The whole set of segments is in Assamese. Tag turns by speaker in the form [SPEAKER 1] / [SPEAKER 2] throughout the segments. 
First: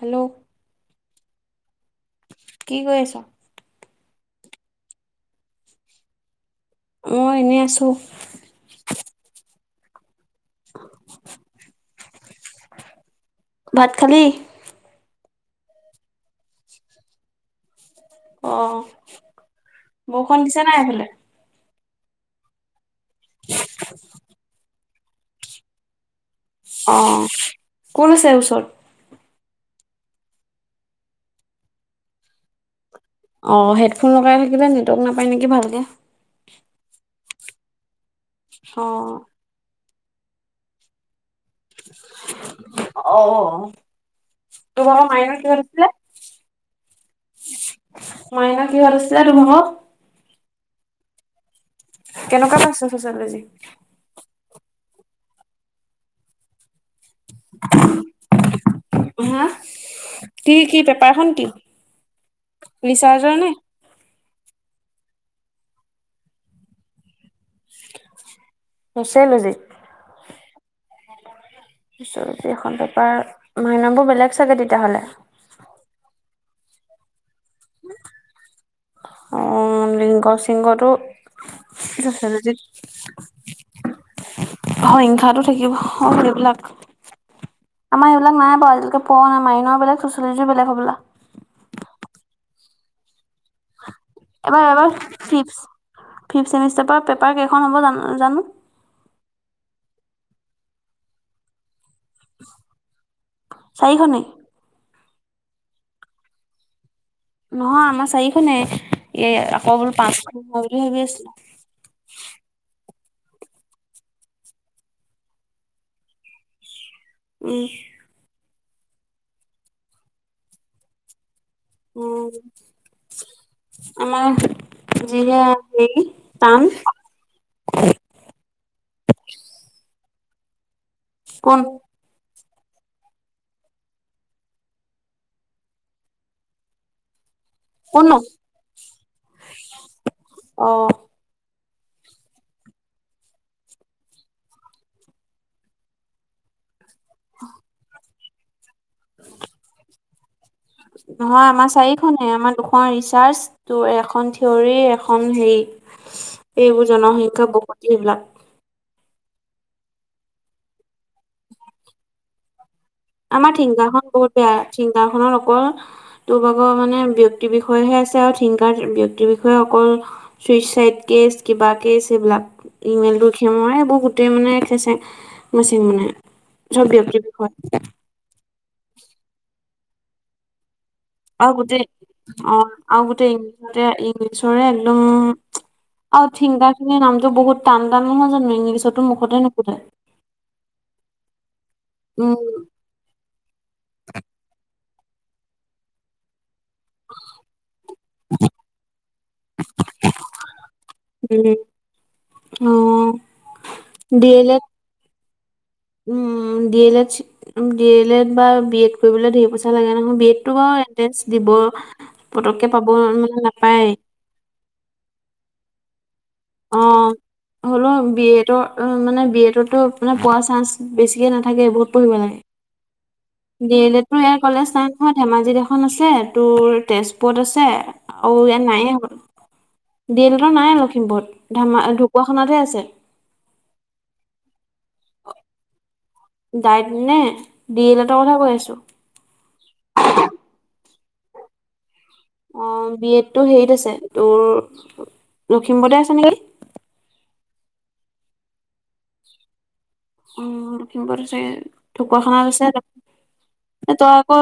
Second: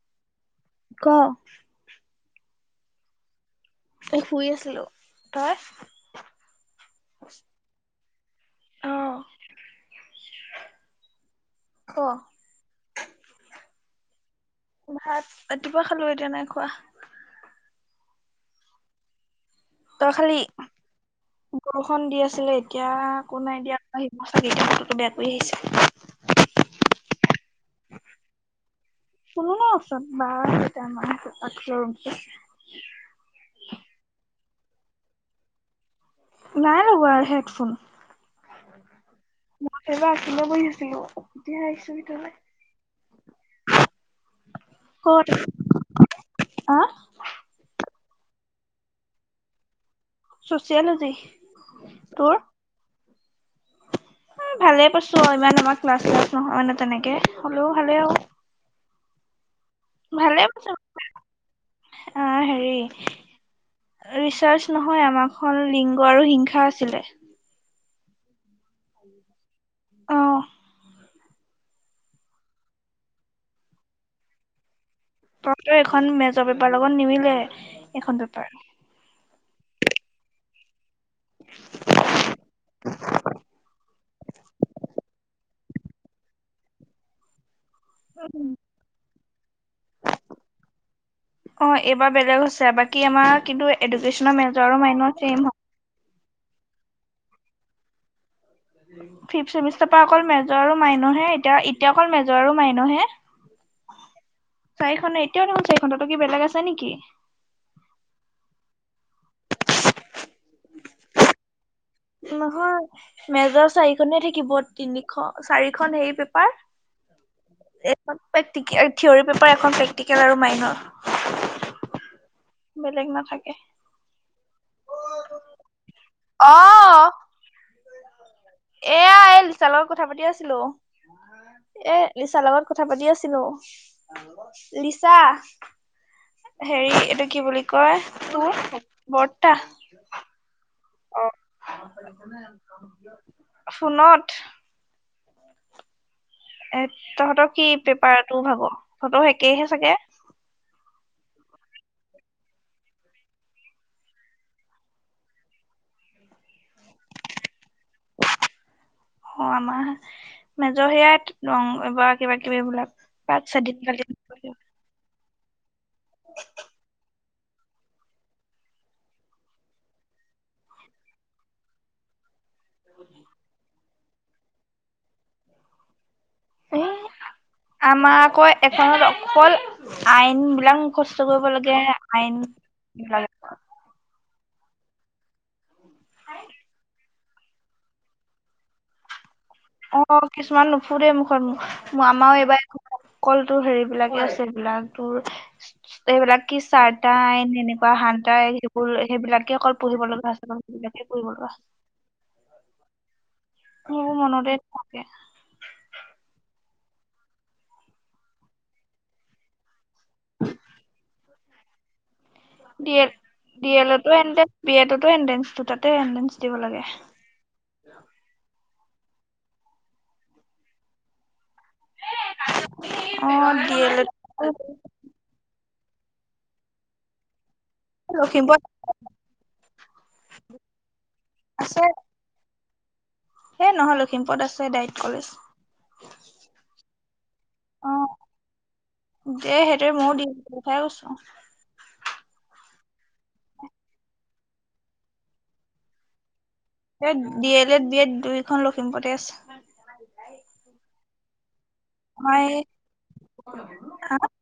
[SPEAKER 1] হেল্ল'
[SPEAKER 2] ক,
[SPEAKER 1] কি কৰি আছ।
[SPEAKER 2] এ শুই আছিলো তই,
[SPEAKER 1] মই এনেই আছো।
[SPEAKER 2] অ ক,
[SPEAKER 1] ভাত খালি।
[SPEAKER 2] ভাত ৰাতিপুৱা খালো এতিয়া নাই খোৱা।
[SPEAKER 1] অ বৰষুণ দিছে নাই সেইফালে।
[SPEAKER 2] বৰুষুণ দি আছিলে এতিয়া একো নাই দিয়া বেয়া কৰি আহিছে
[SPEAKER 1] অ কোন আছে ওচৰত?
[SPEAKER 2] কোনো নাই ওচৰত বা দেতা মা আছে
[SPEAKER 1] অ হেডফোন লগাই থাকিলে নেটৱৰ্ক নাপায় নেকি ভালকে।
[SPEAKER 2] নাই ৰ'ব আৰু হেডফোন।
[SPEAKER 1] অ
[SPEAKER 2] সেইবাৰ আছিল ন গহ আছিলোঁ
[SPEAKER 1] অ অ [unintelligible]
[SPEAKER 2] ক'ত আহ
[SPEAKER 1] মইনা কিহৰত আছিলা
[SPEAKER 2] ছচেৱলজি
[SPEAKER 1] কেনেকুৱা পাইছো ছচেলজি
[SPEAKER 2] উ ভালে পাইছো অ ইমান আমাৰ ক্লাছ ক্লাছ নহয় মানে তেনেকে হ'লেও ভালেই আৰু।
[SPEAKER 1] হা কি কি পেপাৰখন কি।
[SPEAKER 2] অ হেৰি
[SPEAKER 1] ৰিচাৰ্জৰ নে?
[SPEAKER 2] ৰিচাৰ্চ নহয় আমাক খ লিংগ আৰু হিংসা আছিলে
[SPEAKER 1] ছচেলজি
[SPEAKER 2] অ
[SPEAKER 1] ত এখন পেপাৰ মাইন বোৰ বেলেগ চাগে তেতিয়াহ'লে।
[SPEAKER 2] নিজৰ বেপাৰ লগত নিমিলে এখন পেপাৰ।
[SPEAKER 1] অ লিংগ সিংহটো। হিংসাতো থাকিব অ সেইবিলাক আমাৰ এইবিলাক নাই বাৰু আজিলৈকে। পোৱা নাই মাইনৰ বেলেগ চচেলজিৰ বেলেগ হ'বলা।
[SPEAKER 2] অ এইবাৰ বেলেগ হৈছে বাকী আমাৰ কিন্তু এডুকেচনৰ মেজৰ মাইড ছেইম হয়।
[SPEAKER 1] ফিফট মিষ্টাৰৰ পৰা পেপাৰ কেইখন হ'ব জান জানোঁ।
[SPEAKER 2] ফিফ চেমিষ্টাৰ পৰা অকল মেজৰ আৰু মাইনৰহে এতিয়া এতিয়া অকল মেজৰ আৰু মাইনৰহে।
[SPEAKER 1] চাৰিখনেই
[SPEAKER 2] চাৰিখনে [unintelligible]
[SPEAKER 1] নহয় আমাৰ চাৰিখনেই। এই আকৌ বোলো পাঁচখন হ'ব বুলি ভাবি আছিলোঁ।
[SPEAKER 2] নহয়, মেজৰ চাৰিখনে থাকিব, তিনিখ চাৰিখন হেৰি পেপাৰ
[SPEAKER 1] উম
[SPEAKER 2] এখন প্ৰেক্টিকেল, থিয়ৰী পেপাৰ এখন, প্ৰেক্টিকেল আৰু মাইনৰ।
[SPEAKER 1] উম
[SPEAKER 2] বেলেগ নাথাকে।
[SPEAKER 1] আমাৰ [inaudible]
[SPEAKER 2] এইয়া এই লিচাৰ লগত কথা পাতি আছিলোঁ।
[SPEAKER 1] কোন
[SPEAKER 2] এ লিচাৰ লগত কথা পাতি আছিলোঁ। লিচা, হেৰি এইটো কি বুলি কয়?
[SPEAKER 1] কোননো
[SPEAKER 2] তোৰ বৰ্তা
[SPEAKER 1] অ
[SPEAKER 2] অ' ফোনত এ তহঁতৰ কি পেপাৰ তোৰ ভাগৰ? তহঁতৰো একেইহে চাগে!
[SPEAKER 1] নহয় আমাৰ চাৰিখনে। আমাৰ দুখন ৰিচাৰ্চ, তোৰ এখন থিয়ৰী, এখন হেৰি এইবোৰ জনসংখ্যা বসতি সেইবিলাক।
[SPEAKER 2] অ আমাৰ, মেজৰ সেইয়াই কিবা কিবি বিলাক পাক
[SPEAKER 1] আমাৰ
[SPEAKER 2] স্বাধীন কালি
[SPEAKER 1] থিংকাৰখন বহুত বেয়া, থিংকাৰখনত অকল তোৰ ভাগৰ মানে ব্যক্তিৰ বিষয়েহে আছে আৰু থিংকাৰত, ব্যক্তিৰ বিষয়ে অকল চুইচাইদ কেচ, কিবা কেচ সেইবিলাক। [inaudible]
[SPEAKER 2] এ
[SPEAKER 1] [unintelligible] ব্যক্তিৰ বিষয়ে।
[SPEAKER 2] আমাৰ আকৌ এখনত অকল আইন বিলাক মুখস্থ কৰিব
[SPEAKER 1] আৰু
[SPEAKER 2] লাগে
[SPEAKER 1] গোটেই
[SPEAKER 2] আইন
[SPEAKER 1] অ', আৰু
[SPEAKER 2] বিলাক
[SPEAKER 1] গোটেই ইংলিছতে ইংলিছৰে একদম আৰু থিংকাৰখিনিৰ নামটো বহুত টান টান নহয় জানো? ইংলিছত, তোৰ মুখতে নুফুতে
[SPEAKER 2] অ', কিছুমান নুফুতেই মুখত। মোৰ
[SPEAKER 1] উম
[SPEAKER 2] আমাৰো এইবাৰ একো কলতো হেৰি বিলাকে আছে এইবিলাক তোৰ এইবিলাক কি চাৰ্টাৰ এনেকুৱা হান্তাৰ সেইবোৰ। সেইবিলাকেই অকল পঢ়িব লগা আছে ন।
[SPEAKER 1] উম, অ,
[SPEAKER 2] মোৰ
[SPEAKER 1] ডি এল এড
[SPEAKER 2] মনতেই নাথাকে।
[SPEAKER 1] উম, D L Ed - D L Ed বা বি এড কৰিবলে ধেৰ পইচা লাগে নহয়। বি এডটো বাৰু এণ্ট্ৰেন্স দিব পতককে পাব
[SPEAKER 2] ডি এ
[SPEAKER 1] মানে
[SPEAKER 2] - ডি
[SPEAKER 1] নাপায়
[SPEAKER 2] এলো এণ্ট্ৰেন্স বি এড টো এণ্ট্ৰেন্স দুটাতে এণ্ট্ৰেন্স।
[SPEAKER 1] অ, হ'লেও বি এ ডৰ অ, মানে বি এডতো মানে পোৱা চান্স বেছিকে নাথাকে। থাকে বহুত পঢ়িব লাগে। ডি এল এডও ইয়াত কলেজ নাই নহয়। ধেমাজি এখ খন আছে। তোৰ তেজপুৰত আছে আৰু ইয়াত
[SPEAKER 2] লখিমপুৰত
[SPEAKER 1] হ'বলা ডি এল এডৰ নাই লখিমপুৰত, ধেমাজি ঢকুৱাখানাত তহে আছে।
[SPEAKER 2] হেই নহয় লখিমপুৰত আছে ডাইট কলেজ।
[SPEAKER 1] ডাইট নে ডি
[SPEAKER 2] অ
[SPEAKER 1] এল এডৰ কথা কৈ আছো
[SPEAKER 2] দে। সেইটোৱে মইও দিয়া কথাই কৈছো।
[SPEAKER 1] অ, বি এডটো হেৰিত আছে তোৰ লখিমপুৰতে আছে নেকি?
[SPEAKER 2] D L Ed, B Ed দুইখন লখিমপুৰতে আছে।
[SPEAKER 1] উম, লখিমপুৰত আছে।
[SPEAKER 2] আমাৰ
[SPEAKER 1] ঢকুৱাখানা আছে।
[SPEAKER 2] এই
[SPEAKER 1] এ তই আকৌ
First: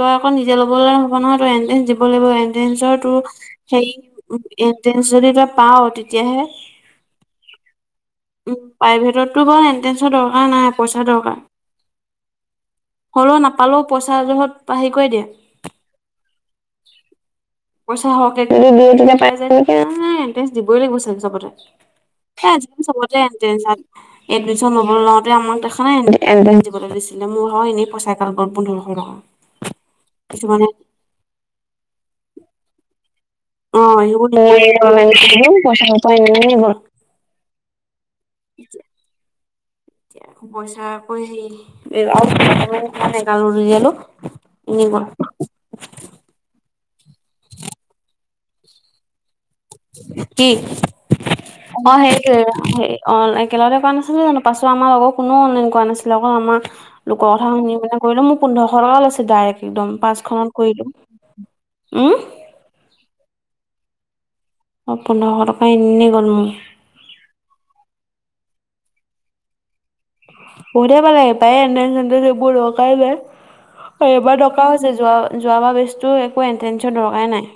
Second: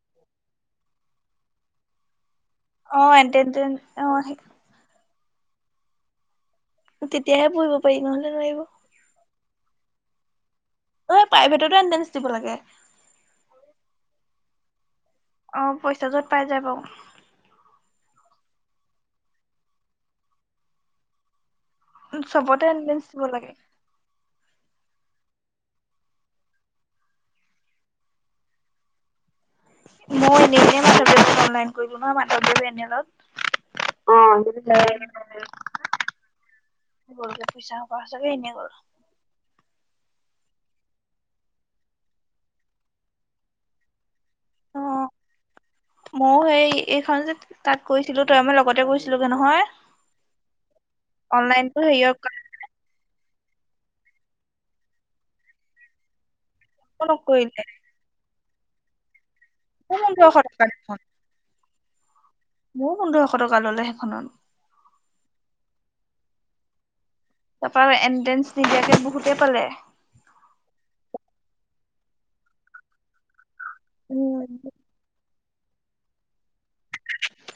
[SPEAKER 1] তই আকৌ নিজে ল'বলে হ'ব নহয়। তই এণ্ট্ৰেন্স দিব লাগিব, এণ্ট্ৰেঞ্চৰ
[SPEAKER 2] অ',
[SPEAKER 1] তোৰ
[SPEAKER 2] এটেনডেঞ্চ
[SPEAKER 1] হেৰি
[SPEAKER 2] অ',
[SPEAKER 1] এণ্ট্ৰেন্স এণ্ট্ৰেন্স যদি পাৱ তেতিয়াহে
[SPEAKER 2] তেতিয়াহে পঢ়িব পাৰি নহ'লে নোৱাৰিব।
[SPEAKER 1] তোৰ বাৰু এন্ট্ৰেঞ্চৰ দৰকাৰ নাই। পইচা
[SPEAKER 2] অ',
[SPEAKER 1] দৰকাৰ।
[SPEAKER 2] প্ৰাইভেটতো এণ্ট্ৰেঞ্চ দিব লাগে।
[SPEAKER 1] হ'লেও নাপালেও পইচা যহত
[SPEAKER 2] অ, পইচা যত পাই যায় ব
[SPEAKER 1] পইচা সৰহকে এ দিবই লাগিব চ চবতে
[SPEAKER 2] উম, চবতে আনিল।
[SPEAKER 1] তে- তেন চাৰ এডমিশ্যন ল'বলৈ লওতে আমাক দেখ নাই দিবলৈ দিছিলে মোৰ হয় এনেই পইচাই ক গ'ল পোন্ধৰশ টকা।
[SPEAKER 2] মই
[SPEAKER 1] কিছুমানে
[SPEAKER 2] এনে মলন কৰিলো ন মাধৱদেৱে এলত
[SPEAKER 1] অ, থ পইচা পবাৰ [unintelligible]
[SPEAKER 2] গ'লগে পইচা পচাকে এনে কৰ
[SPEAKER 1] পইচা কৰিগাল ইলো।
[SPEAKER 2] অ, মইও সেই এইখন যে তাত কৈছিলো তই মই লগতে কৰিছিল কে নহ।
[SPEAKER 1] কি
[SPEAKER 2] অনলাইনতো
[SPEAKER 1] অ,
[SPEAKER 2] হেৰিয়ৰ
[SPEAKER 1] সেইটোৱ অ, হাই একেলগতে কৰা নাছিলে জানো পাছো আমাৰ লগত কো অনলাইন কৰা নাছিলেক আমাৰ
[SPEAKER 2] কাকো
[SPEAKER 1] লোকৰ কথা
[SPEAKER 2] নকৰিলে
[SPEAKER 1] শুনি পেলাই কৰিলো মোক। পোন্ধৰশ টকা লৈছে ডাইৰেক্ট একদম
[SPEAKER 2] মোৰ পোন্ধৰশ
[SPEAKER 1] পাচখনত কৰিলো উম,
[SPEAKER 2] ময় বন্ধৰ এশ টকা ললে সেইখনত
[SPEAKER 1] অ, পোন্ধৰশ টকা এনেই গল মোৰ।
[SPEAKER 2] তাৰপা এণ্ট্ৰেন্ঞ্চ নিদিয়াকে বহুতে পালে।
[SPEAKER 1] উম, বহুতে পালে পায় এণ্ট্ৰেন্স চেন্ত্ৰেন্স এইবোৰৰ দৰকাৰে নাই। আৰু এইবাৰ দৰকাৰ হৈছে যোৱাবাৰ বেটচটো এণ্ট্ৰেন্সৰ দৰকাৰে নাই।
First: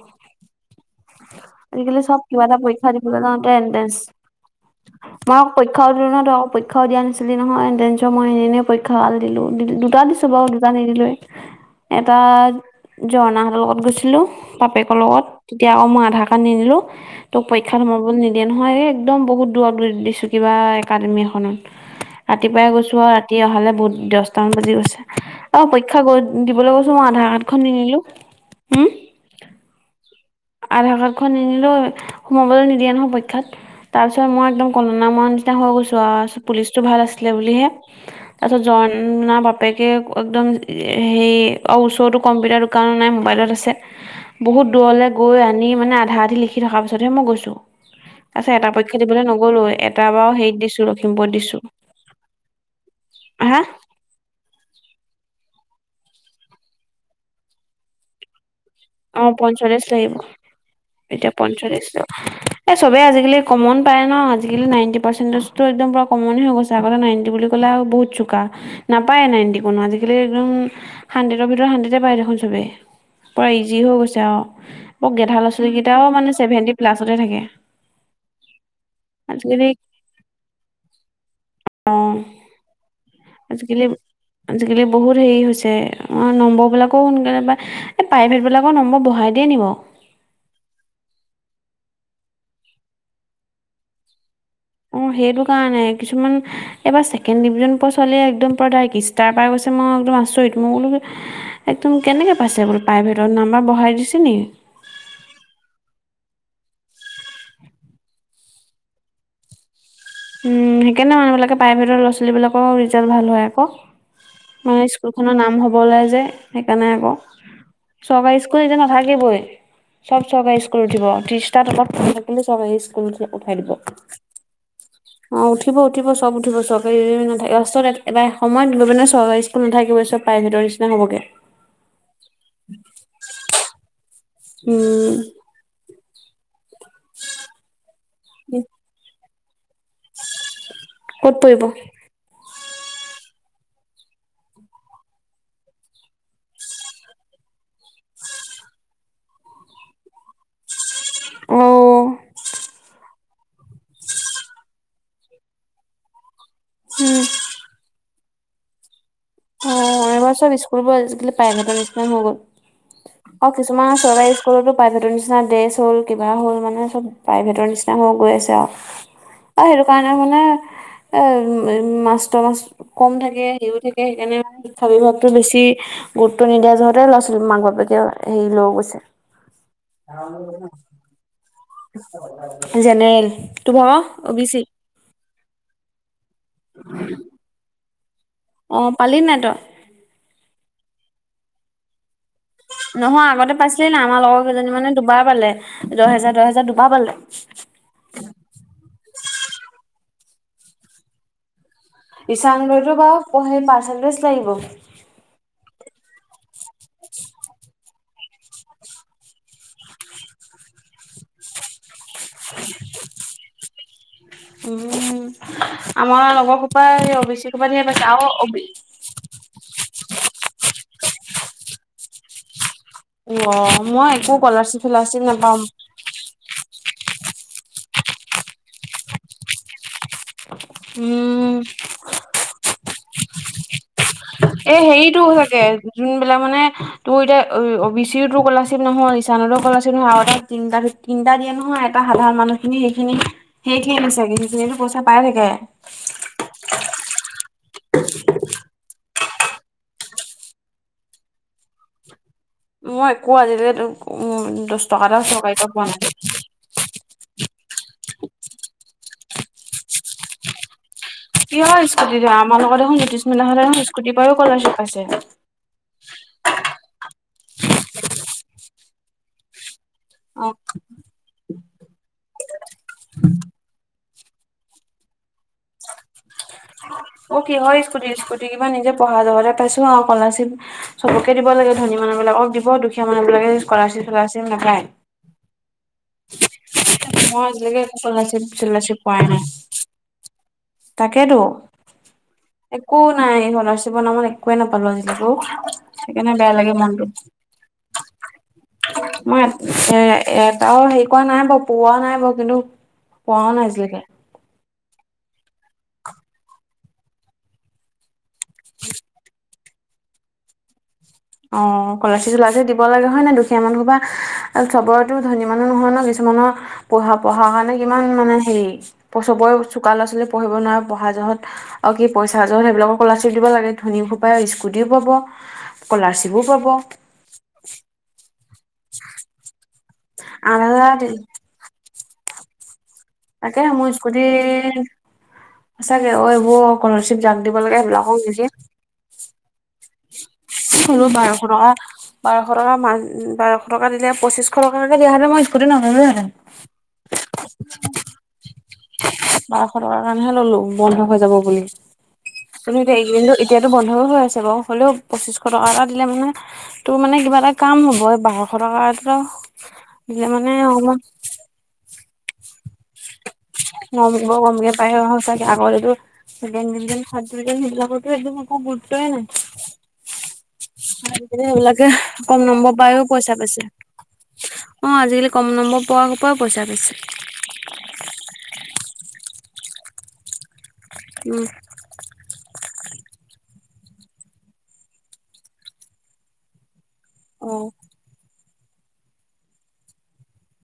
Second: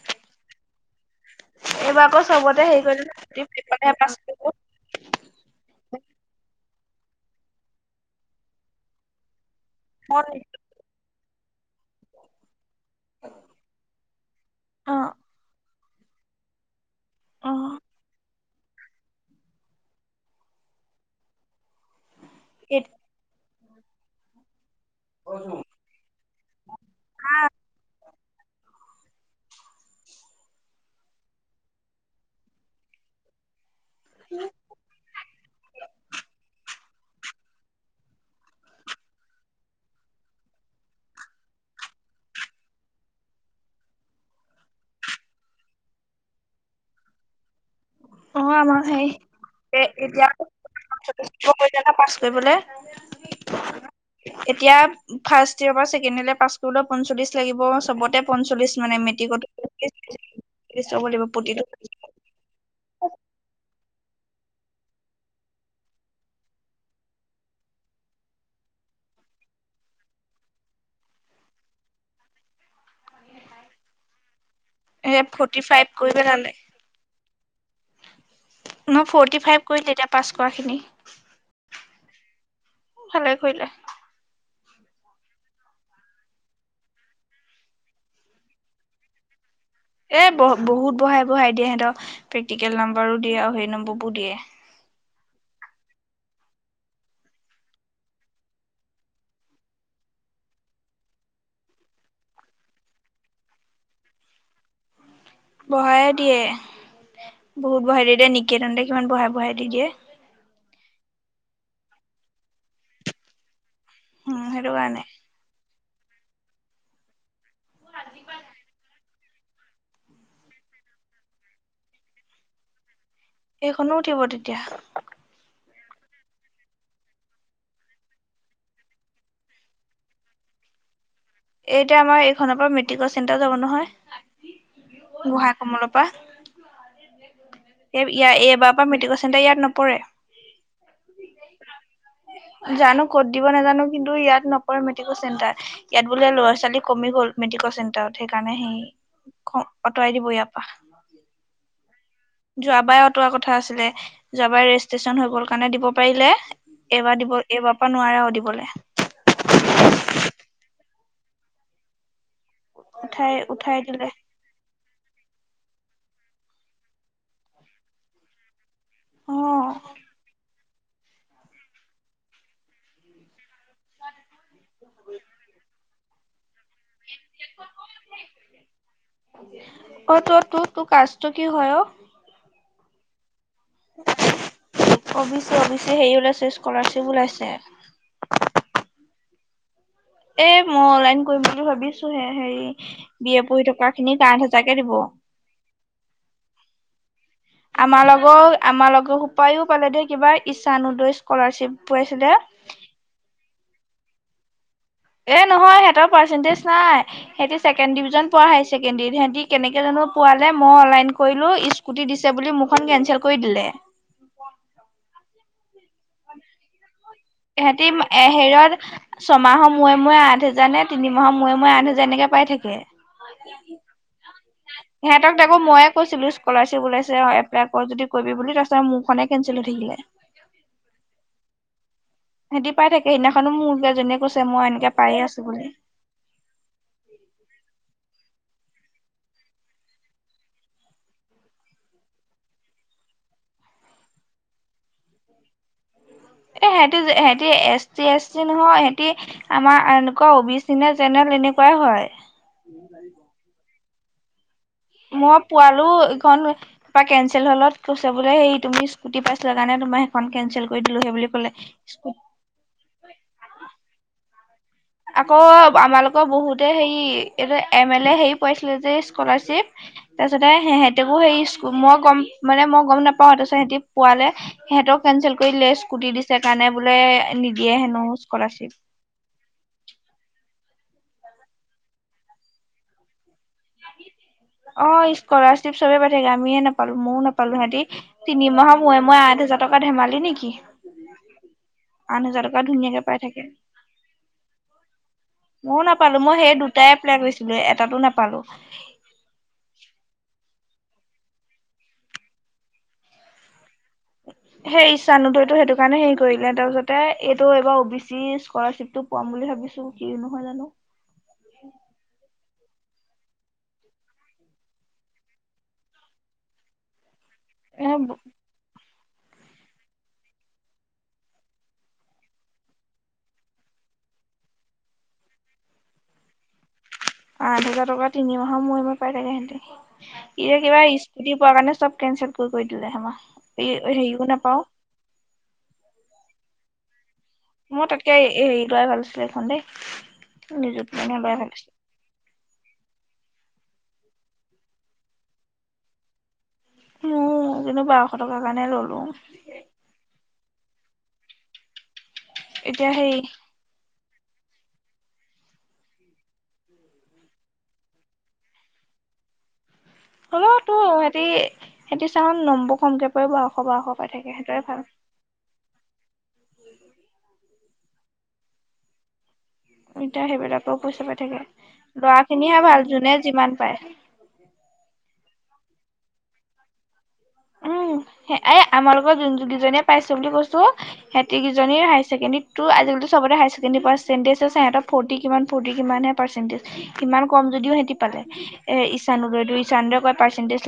[SPEAKER 1] আজিকালি
[SPEAKER 2] এইবাৰ আকৌ
[SPEAKER 1] চব কিবা এটা
[SPEAKER 2] চবতে হেৰি
[SPEAKER 1] পৰীক্ষা
[SPEAKER 2] কৰিলে
[SPEAKER 1] দিবলৈ যাতে এ
[SPEAKER 2] পেপাৰ হে পাছ কৰিলে।
[SPEAKER 1] মই পৰক্ষা অনত ধক পক্ষাও দিয়াছিলি নহয় এণ্টেঞ্চৰ মই এনেই পৰীক্ষা আল দিলো দুটা দিছো
[SPEAKER 2] মই
[SPEAKER 1] বাৰু দুটা নিদিলোৱে। এটা ঝৰ্ণাহতৰ লগত গৈছিলো বাপেকৰ
[SPEAKER 2] অ',
[SPEAKER 1] লগত। তেতিয়া আক মই আধাৰ কাৰ্ড নিদিলো তোক
[SPEAKER 2] অ',
[SPEAKER 1] পৰীক্ষাত সোমাব নি দিয়ে নহয় এই একদম বহুত দূৰৰত দূ দিছো কিবা একাডেমী এখনত। ৰাতিপুৱাই
[SPEAKER 2] এ
[SPEAKER 1] গৈছো আৰু ৰাতি অহালে বহুত দহটামান বাজি গৈছে। অ পৰীক্ষা গ দিবলৈ কৈছো মই আধাৰ কাৰ্ড খন নিনিলো। হুম, আধাৰ কাৰ্ডখন নিলিলো সোমাবলৈ নিদিয়ে নহয় পক্ষাত। তাৰ পিছত মই একদম কনদনামুৱা নিচনা হৈ গৈছো আৰু পুলিচ তো ভাল আছিলে বুলিহে তাৰ পিছত জৰ্না বাপেকে একদম হেই আৰু ওচৰতো কম্পিউটাৰ দোকানো নাই মোবাইলত আছে বহুত দূৰলে গৈ আনি মানে আধা আধি লিখি থকা পিছতহে মই গৈছো। তাৰছত
[SPEAKER 2] অ',
[SPEAKER 1] এটা
[SPEAKER 2] আমাৰ
[SPEAKER 1] পৰক্ষা
[SPEAKER 2] হেৰি
[SPEAKER 1] দিবলৈ নগলো
[SPEAKER 2] এ
[SPEAKER 1] এটা
[SPEAKER 2] এতিয়া
[SPEAKER 1] বাৰু হেৰিত দিছো
[SPEAKER 2] পঞ্চল্লিশ
[SPEAKER 1] লখিমপুৰত
[SPEAKER 2] কৰিব
[SPEAKER 1] দিছো।
[SPEAKER 2] লাগে ন পাছ কৰিবলৈ
[SPEAKER 1] আহা।
[SPEAKER 2] এতিয়া ফাৰ্ষ্ট ইয়েৰৰ পৰা ছেকেণ্ড ইয়ৰলে পাছ কৰিলেও পঞ্চল্লিশ লাগিব চবতে পঞ্চল্লিছ।
[SPEAKER 1] অ, পঞ্চল্লিশ লাগিব
[SPEAKER 2] ল'ব লাগিব
[SPEAKER 1] এতিয়া
[SPEAKER 2] প্ৰতিটো
[SPEAKER 1] পঞ্চল্লিশ টো এ চবে আজিকালি কমত [unintelligible] পাৰে ন'আজিকালি নাইনটি পাৰ্চেন্টেজটো একদম পুৰা কমন হৈ গৈছে আগতে নাইনটি বুলি ক'লে আৰু বহুত চোকা। নাপায় নাইণ্টি কোনো আজিকালি একদম হাণ্ড্ৰেডৰ ভিতৰত হাণ্ড্ৰেডে পায় দেখোন চবেই পোৰা ইজি যি হৈ গৈছে আৰু অ,
[SPEAKER 2] এ
[SPEAKER 1] গেধা ল'ৰা
[SPEAKER 2] ফৰ্টি ফাইভ
[SPEAKER 1] -ছোৱালীকেইটাও
[SPEAKER 2] কৰি
[SPEAKER 1] মানে
[SPEAKER 2] পেলালে
[SPEAKER 1] ছেভেণ্টি প্লাছতে থাকে।
[SPEAKER 2] মই ফৰ্টি ফাইভ
[SPEAKER 1] আজিকালি
[SPEAKER 2] কৰি তেতিয়া পাছ কৰা খিনি।
[SPEAKER 1] অ
[SPEAKER 2] ভালে কৰিলে।
[SPEAKER 1] আজিকালি আজিকালি বহুত হেৰি হৈছে অ, নম্বৰবিলাকো সোনকালে বা এই প্ৰাইভেটবিলাকো নম্বৰ বঢ়াই দিয়ে নি বাৰু?
[SPEAKER 2] এ বহ বহুত বঢ়াই-বঢ়াই দিয়ে সিহঁতক প্ৰেক্টিকেল নম্বৰো দিয়ে আৰু সেই নম্বৰবোৰ দিয়ে
[SPEAKER 1] অ, সেইটো কাৰণে কিছুমান এইবাৰ ছেকেণ্ড ডিভিজন পোৱা ছোৱালীয়ে একদম পুৰা ডাইৰেক্ট ষ্টাৰ পাই গৈছে মই একদম আচৰিত মই বোলো একদম কেনেকে পাইছে বোলো প্ৰাইভেটত নাম্বাৰ বঢ়াই দিছে নি [unintelligible]
[SPEAKER 2] বঢ়ায়ে দিয়ে বহুত বঢ়াই দি দিয়ে নিকেতনহতে কিমান বঢ়াই-বঢ়াই দি দিয়ে।
[SPEAKER 1] উম, সেইকাৰনে মানুহবিলাকে প্ৰাইভেটৰ ল'ৰা ছোৱালীবিলাকো ৰিজাল্ট ভাল হয় আকৌ।
[SPEAKER 2] উম সেইটো
[SPEAKER 1] মানে
[SPEAKER 2] কাৰণে
[SPEAKER 1] স্কুল খনৰ নাম হ'ব ওলাই যে সেইকাৰণে আকৌ। চৰকাৰী স্কুল এতিয়া নাথাকিবই। সব চৰকাৰী স্কুলত দিব, ত্ৰিশটা তলত [unintelligible] থাকিলেও চৰকাৰী স্কুল উঠাই দিব।
[SPEAKER 2] সেইখনো উঠিব তেতিয়া
[SPEAKER 1] অ উঠিব উঠিব চব উঠিব চৰকাৰে নাথাকে লাষ্টত ই এটা সময়ত গৈ পিনে চৰকাৰী স্কুল নাথাকিবই চব প্ৰাইভেটৰ নিচিনা হবগে।
[SPEAKER 2] এতিয়া আমাৰ এইখনৰ পৰা মেট্ৰিক চেণ্টাৰ যাব নহয়।
[SPEAKER 1] উম।
[SPEAKER 2] গোহাঁই কমলৰ পৰা, এ ইয়া এইবাৰ পৰা মেট্ৰিকৰ চেণ্টাৰ ইয়াত ন
[SPEAKER 1] কত পৰিব?
[SPEAKER 2] জানো কত দিব নাজানো কিন্তু ইয়াত নপৰে মেট্ৰিকৰ চেণ্টাৰ। ইয়াত বোলে ল'ৰা ছোৱালী কমি গ'ল মেডিকেল চেণ্টাৰত সেইকাৰণে সেই ইয়াৰ পৰা খ আঁতৰাই দিব।
[SPEAKER 1] অ
[SPEAKER 2] যোৱাবাৰ অটোৱাৰ কথা আছিলে। যোৱাবাৰ ৰেজিষ্ট্ৰেশচন হৈ গ'ল কাৰণে দিব পাৰিলে এইবাৰ দিব, এইবাৰ পৰা নোৱাৰে আও দিবলৈ।
[SPEAKER 1] অ', এইবাৰ চব স্কুলবোৰ আজিকালি প্ৰাইভেটৰ নিচিনা হৈ গ'ল।
[SPEAKER 2] উঠাই
[SPEAKER 1] আও
[SPEAKER 2] উঠাই
[SPEAKER 1] কিছুমান
[SPEAKER 2] দিলে
[SPEAKER 1] চৰকাৰী স্কুলতো প্ৰাইভেট ৰ নিচিনা ড্ৰেছ হ'ল, কিবা হ'ল। মানে সব প্ৰাইভেটৰ নিচিনা হৈ গৈ আছে আৰু। অ', হেইটো কাৰণে মানে আ-মা-মাষ্ট-মাষ্ কম থাকে [unintelligible] থাকে সেইকৰনে শিক্ষা বিভাগতো বেছি গু গুৰুত্ব নিদিয়া যহঁতে ল'ৰা ছোৱালী মাক-বাপেকে হেই লৈ গৈছে।
[SPEAKER 2] অ', তো-তো-তো-তোৰ কাষ্টটো কি হয় অ'?
[SPEAKER 1] জেনেৰেল। তোৰ ভাগৰ? O B C.
[SPEAKER 2] ত অ বি চিৰ হেৰি ওলাইছে, স্কলাৰশ্বিপ ওলাইছে।
[SPEAKER 1] অ', পালিনে নাই তই?
[SPEAKER 2] এ মই অনলাইন কৰিম বুলি ভাবিছ
[SPEAKER 1] নহয় আগতে পাইছিলিনে নাই?
[SPEAKER 2] খিনি
[SPEAKER 1] আমাৰ
[SPEAKER 2] কাৰেণ্ট
[SPEAKER 1] লগৰ
[SPEAKER 2] হাজাৰকে দিব।
[SPEAKER 1] কেইজনীমানে দুবাৰ পালে! দহ হাজাৰ, দহ হাজাৰ দুবাৰ পালে। [unintelligible]
[SPEAKER 2] আমাৰ লগৰো, আমাৰ লগৰ সোপাইও পালে দেই কিবা ঈশান উদয় স্কলাৰশ্বিপ। পাইছিলে।
[SPEAKER 1] ঈশান উদয়টো বাৰু [unintelligible] হেৰি পাৰ্চেণ্টেজ লাগিব।
[SPEAKER 2] এ নহয়, সিহঁতৰ পাৰ্চেন্টেজ নাই। সিহঁতি ছেকেণ্ড ডিভিজন পোৱা হাই ছেকেণ্ডাৰীত, সিহঁতি কেনেকে জানো মই পোৱা নাই, মই অনলাইন কৰিলোঁ। স্কুটি দিছে বুলি মোৰখন কেনচেল কৰি দিলে।
[SPEAKER 1] উম, উম, আমাৰ লগৰ সোপাই এই অ' বি চি সোপা ধেৰ
[SPEAKER 2] সিঁহতি
[SPEAKER 1] পাইছে
[SPEAKER 2] এ
[SPEAKER 1] আৰু অ' বি
[SPEAKER 2] হেইয়ত ছমাহৰ মূৰে মূ মই আঠ হাজাৰনে, তিনি মাহৰ মূৰে মূৰে আঠ হাজাৰ এনেকে পাই থাকে।
[SPEAKER 1] অ' মই একো স্কলাৰশ্বিপ চলাৰশ্বিপ
[SPEAKER 2] সিহঁতক
[SPEAKER 1] নাপাওঁ।
[SPEAKER 2] দেখুন মইয়ে কৈছিলোঁ স্কলাৰশ্বিপ ওলাইছে, এপ্লাই কৰ যদি কৰিবি বুলি, তাৰপিছতে মোৰখনে কেনচেল হৈ থাকিলে।
[SPEAKER 1] উম।
[SPEAKER 2] সি পাই থাকে। সেইদিনাখনো মোৰ [unintelligible] এজনীয়ে কৈছে। মই
[SPEAKER 1] এ
[SPEAKER 2] এনেকে পায়ে
[SPEAKER 1] হেইটো
[SPEAKER 2] আছো
[SPEAKER 1] ইহঁতে
[SPEAKER 2] বুলি
[SPEAKER 1] যোনবিলাক মানে তোৰ এতিয়া অ' বি চি [unintelligible] নহয়, ঈশান উদয় স্কলাৰশ্বিপ নহয় আৰু এটা তিনিটা, তিনিটা দিয়ে নহয়! এটা সাধাৰণ মানুহখিনি, সেইখিনি হেইখিনি চাগে, হেইখিনিয়েটো পইচা পাই থাকে।
[SPEAKER 2] এ সিহঁতি-সিহঁতি এছ টি, এছ টি নহয় সিহঁতি আমাৰ আনকু অবিচিচেনেল জেনেৰেল এনেকুৱাই হয়।
[SPEAKER 1] মই একোৱেই আজিকালি অহ'
[SPEAKER 2] মই পোৱালো ইখন [unintelligible] কেঞ্চেল [unintelligible] কৈছে বোলে হেৰি, তুমি স্কুটি পাইছিলা কাৰণে তোমাৰ সেইখন কেনচেল কৰি দিছে।
[SPEAKER 1] কিহৰ স্কুটি দিয়া, আমাৰ লগৰ দেখোন জ্যোতিস্মিতাহঁতে দেখোন স্কুটি পাইয়ো স্কলাৰশ্বিপ পাইছে।
[SPEAKER 2] আকৌ আমাৰ লগ অ', বহুতে হেই এইটো এম এল এ হেই পাইছিলে যে স্কলাৰশ্বিপ। তাৰপিছতে
[SPEAKER 1] অ',
[SPEAKER 2] সেহেঁতেও হেৰি [unintelligible] মই গম মানে মই গম নাপাওঁ। তাৰপিছত সিহঁতি পোৱালে সিহঁতৰ কেনচেল কৰিলে স্কুটি দিছে কাৰণে বোলে
[SPEAKER 1] অ', কিহৰ
[SPEAKER 2] নিদিয়ে হেনো স্কলাৰশিপ।
[SPEAKER 1] অঁ কলাৰশ্বিপ চবকে দিব লাগে ধনী মানুহ বিলাকক দিব দুখীয়া মানুহ বিলাকে কলাৰ্চিপ কলৰচিপ নাপায়।
[SPEAKER 2] সবে পায় থাকে আমিয়ে ন নাপালো ময়ও
[SPEAKER 1] মই
[SPEAKER 2] নাপালো, সিহঁতি
[SPEAKER 1] আজিলৈকে একো স্কলাৰশ্বিপ
[SPEAKER 2] তিনিমাহৰ
[SPEAKER 1] চলাৰশ্বিপ
[SPEAKER 2] মোৰে মোৰে আঠ হাজাৰ টকা ধেমালি নেকি?
[SPEAKER 1] তাকেইতো
[SPEAKER 2] আঠ হাজাৰ টকা
[SPEAKER 1] একো
[SPEAKER 2] ধুনীয়াকে পাই
[SPEAKER 1] নাই
[SPEAKER 2] থাকে
[SPEAKER 1] স্কলাৰশ্বিপৰ নামত একোৱে নাপালো। [unintelligible]
[SPEAKER 2] ময়ো নাপালো
[SPEAKER 1] সেইকাৰণে
[SPEAKER 2] মই
[SPEAKER 1] বেয়া
[SPEAKER 2] সেই
[SPEAKER 1] লাগে
[SPEAKER 2] দুটাই
[SPEAKER 1] মনটো।
[SPEAKER 2] এপ্লাই কৰিছিলো এটাতো নাপালো
[SPEAKER 1] মই ইয়াত এ এটাও হেৰি কৰা নাই বাৰু পোৱা নাই বাৰু কিন্তু কৰাও নাই আজিলেকে।
[SPEAKER 2] সেই ঈশানউদয়টো সেইটো কাৰণে হেৰি কৰিলে তাৰপিছতে এইটো এইবাৰ অ বি চি স্কলাৰশ্বিপটো পাম বুলি ভাবিছো কিনো হয় জানো।
[SPEAKER 1] অ কলাৰচিটো লাগে দিব ব লাগে হয় নাই? দুখীয়া মানুহ সোপাহ আৰু সবৰেটো ধনী মানুহ নহয় ন, কিছুমানৰ পঢ়া পঢ়া কাৰণে
[SPEAKER 2] এ
[SPEAKER 1] কিমান মানে হেৰি চবৰে চোকা ল'ৰা- ছোৱালী পঢ়িব নোৱাৰে। পঢ়া যহত আৰু কি পইচা জহত সেইবিলাকক কলাশ্বিপ দিব লাগে। ধনী উপায় স্কুটিও পাব, স্কলাৰশ্বিপো পাব।
[SPEAKER 2] আঠ হাজাৰ টকা তিনি মাহৰ মূৰে মূৰে পাই থাকে সিহঁতি,
[SPEAKER 1] আঠ
[SPEAKER 2] এতিয়া কিবা
[SPEAKER 1] হাজাৰ
[SPEAKER 2] স্কুটি পোৱা কাৰণে চব কেন ঞ্চতকৈ
[SPEAKER 1] তাকে মোৰ স্কুটি সচাকে অবোৰ ক তুমি জান দিব লগাগা সেইবিলাকো নিকি
[SPEAKER 2] ৰ দেই নিযুত
[SPEAKER 1] আৰু
[SPEAKER 2] মইনা লোৱাই
[SPEAKER 1] বাৰশ
[SPEAKER 2] ভাল
[SPEAKER 1] টকা
[SPEAKER 2] আছিলে
[SPEAKER 1] বাৰশ টকা মান বাৰশ টকা দিলে পচিশটকে দিয়া হে মই স্কুটি নললো হেতেন
[SPEAKER 2] উ যনো বাৰশ টকাৰ কাৰণে ললো
[SPEAKER 1] বাৰশ টকাৰ কাৰণেহে ললো বন্ধ হৈ যাব বুলি ত
[SPEAKER 2] এতিয়া
[SPEAKER 1] এয়া
[SPEAKER 2] হেৰি
[SPEAKER 1] এইনো এতিয়াতো বন্ধও হয়। বাৰু হ'লেও পঁচিশ টকা এটা দিলে মানে তোৰ মানে কিবা এটা কাম হ'ব বাৰশ টকা এ বলে মানে আমাৰ
[SPEAKER 2] নম্ব খমকে পৰিব আৰু
[SPEAKER 1] নম্বৰ কমকে পায় সঁচাকে আগতেতো খাদ এ নিলাপতে এদ ম ক গোট হয় ন
[SPEAKER 2] এতিয়া সেইবিলাকেও পইচা পাই থাকে।
[SPEAKER 1] এইবিলাকে
[SPEAKER 2] ল'ৰা
[SPEAKER 1] কম
[SPEAKER 2] খিনিহে
[SPEAKER 1] নম্বৰ
[SPEAKER 2] ভাল
[SPEAKER 1] পায়ও
[SPEAKER 2] যোনে
[SPEAKER 1] পইচা
[SPEAKER 2] যিমান
[SPEAKER 1] পাইছে।
[SPEAKER 2] পায়।
[SPEAKER 1] অ আজিকালি কম নম্বৰ পোৱাৰ পৰাও পইচা পাইছে
[SPEAKER 2] উম এ আমাৰ লগৰ যিজনে পাইছে বুলি কৈছো। [unintelligible]
[SPEAKER 1] উম
[SPEAKER 2] কজনীৰ হায়াৰ ছেকেণ্ডৰীত তো আজিকালিোবতে হায়াৰ ছেণ্ডেৰ পাৰেণ্টেজছে সিহঁত ফৰটি কিমান ফৰ্টি কিমানহে পাৰ্চেটেজ ইমান কম
[SPEAKER 1] অ
[SPEAKER 2] যদিও সিহঁতি পালে এ ইছানুলৈ ইছানুে কয় পাৰ্চেণ্টেজ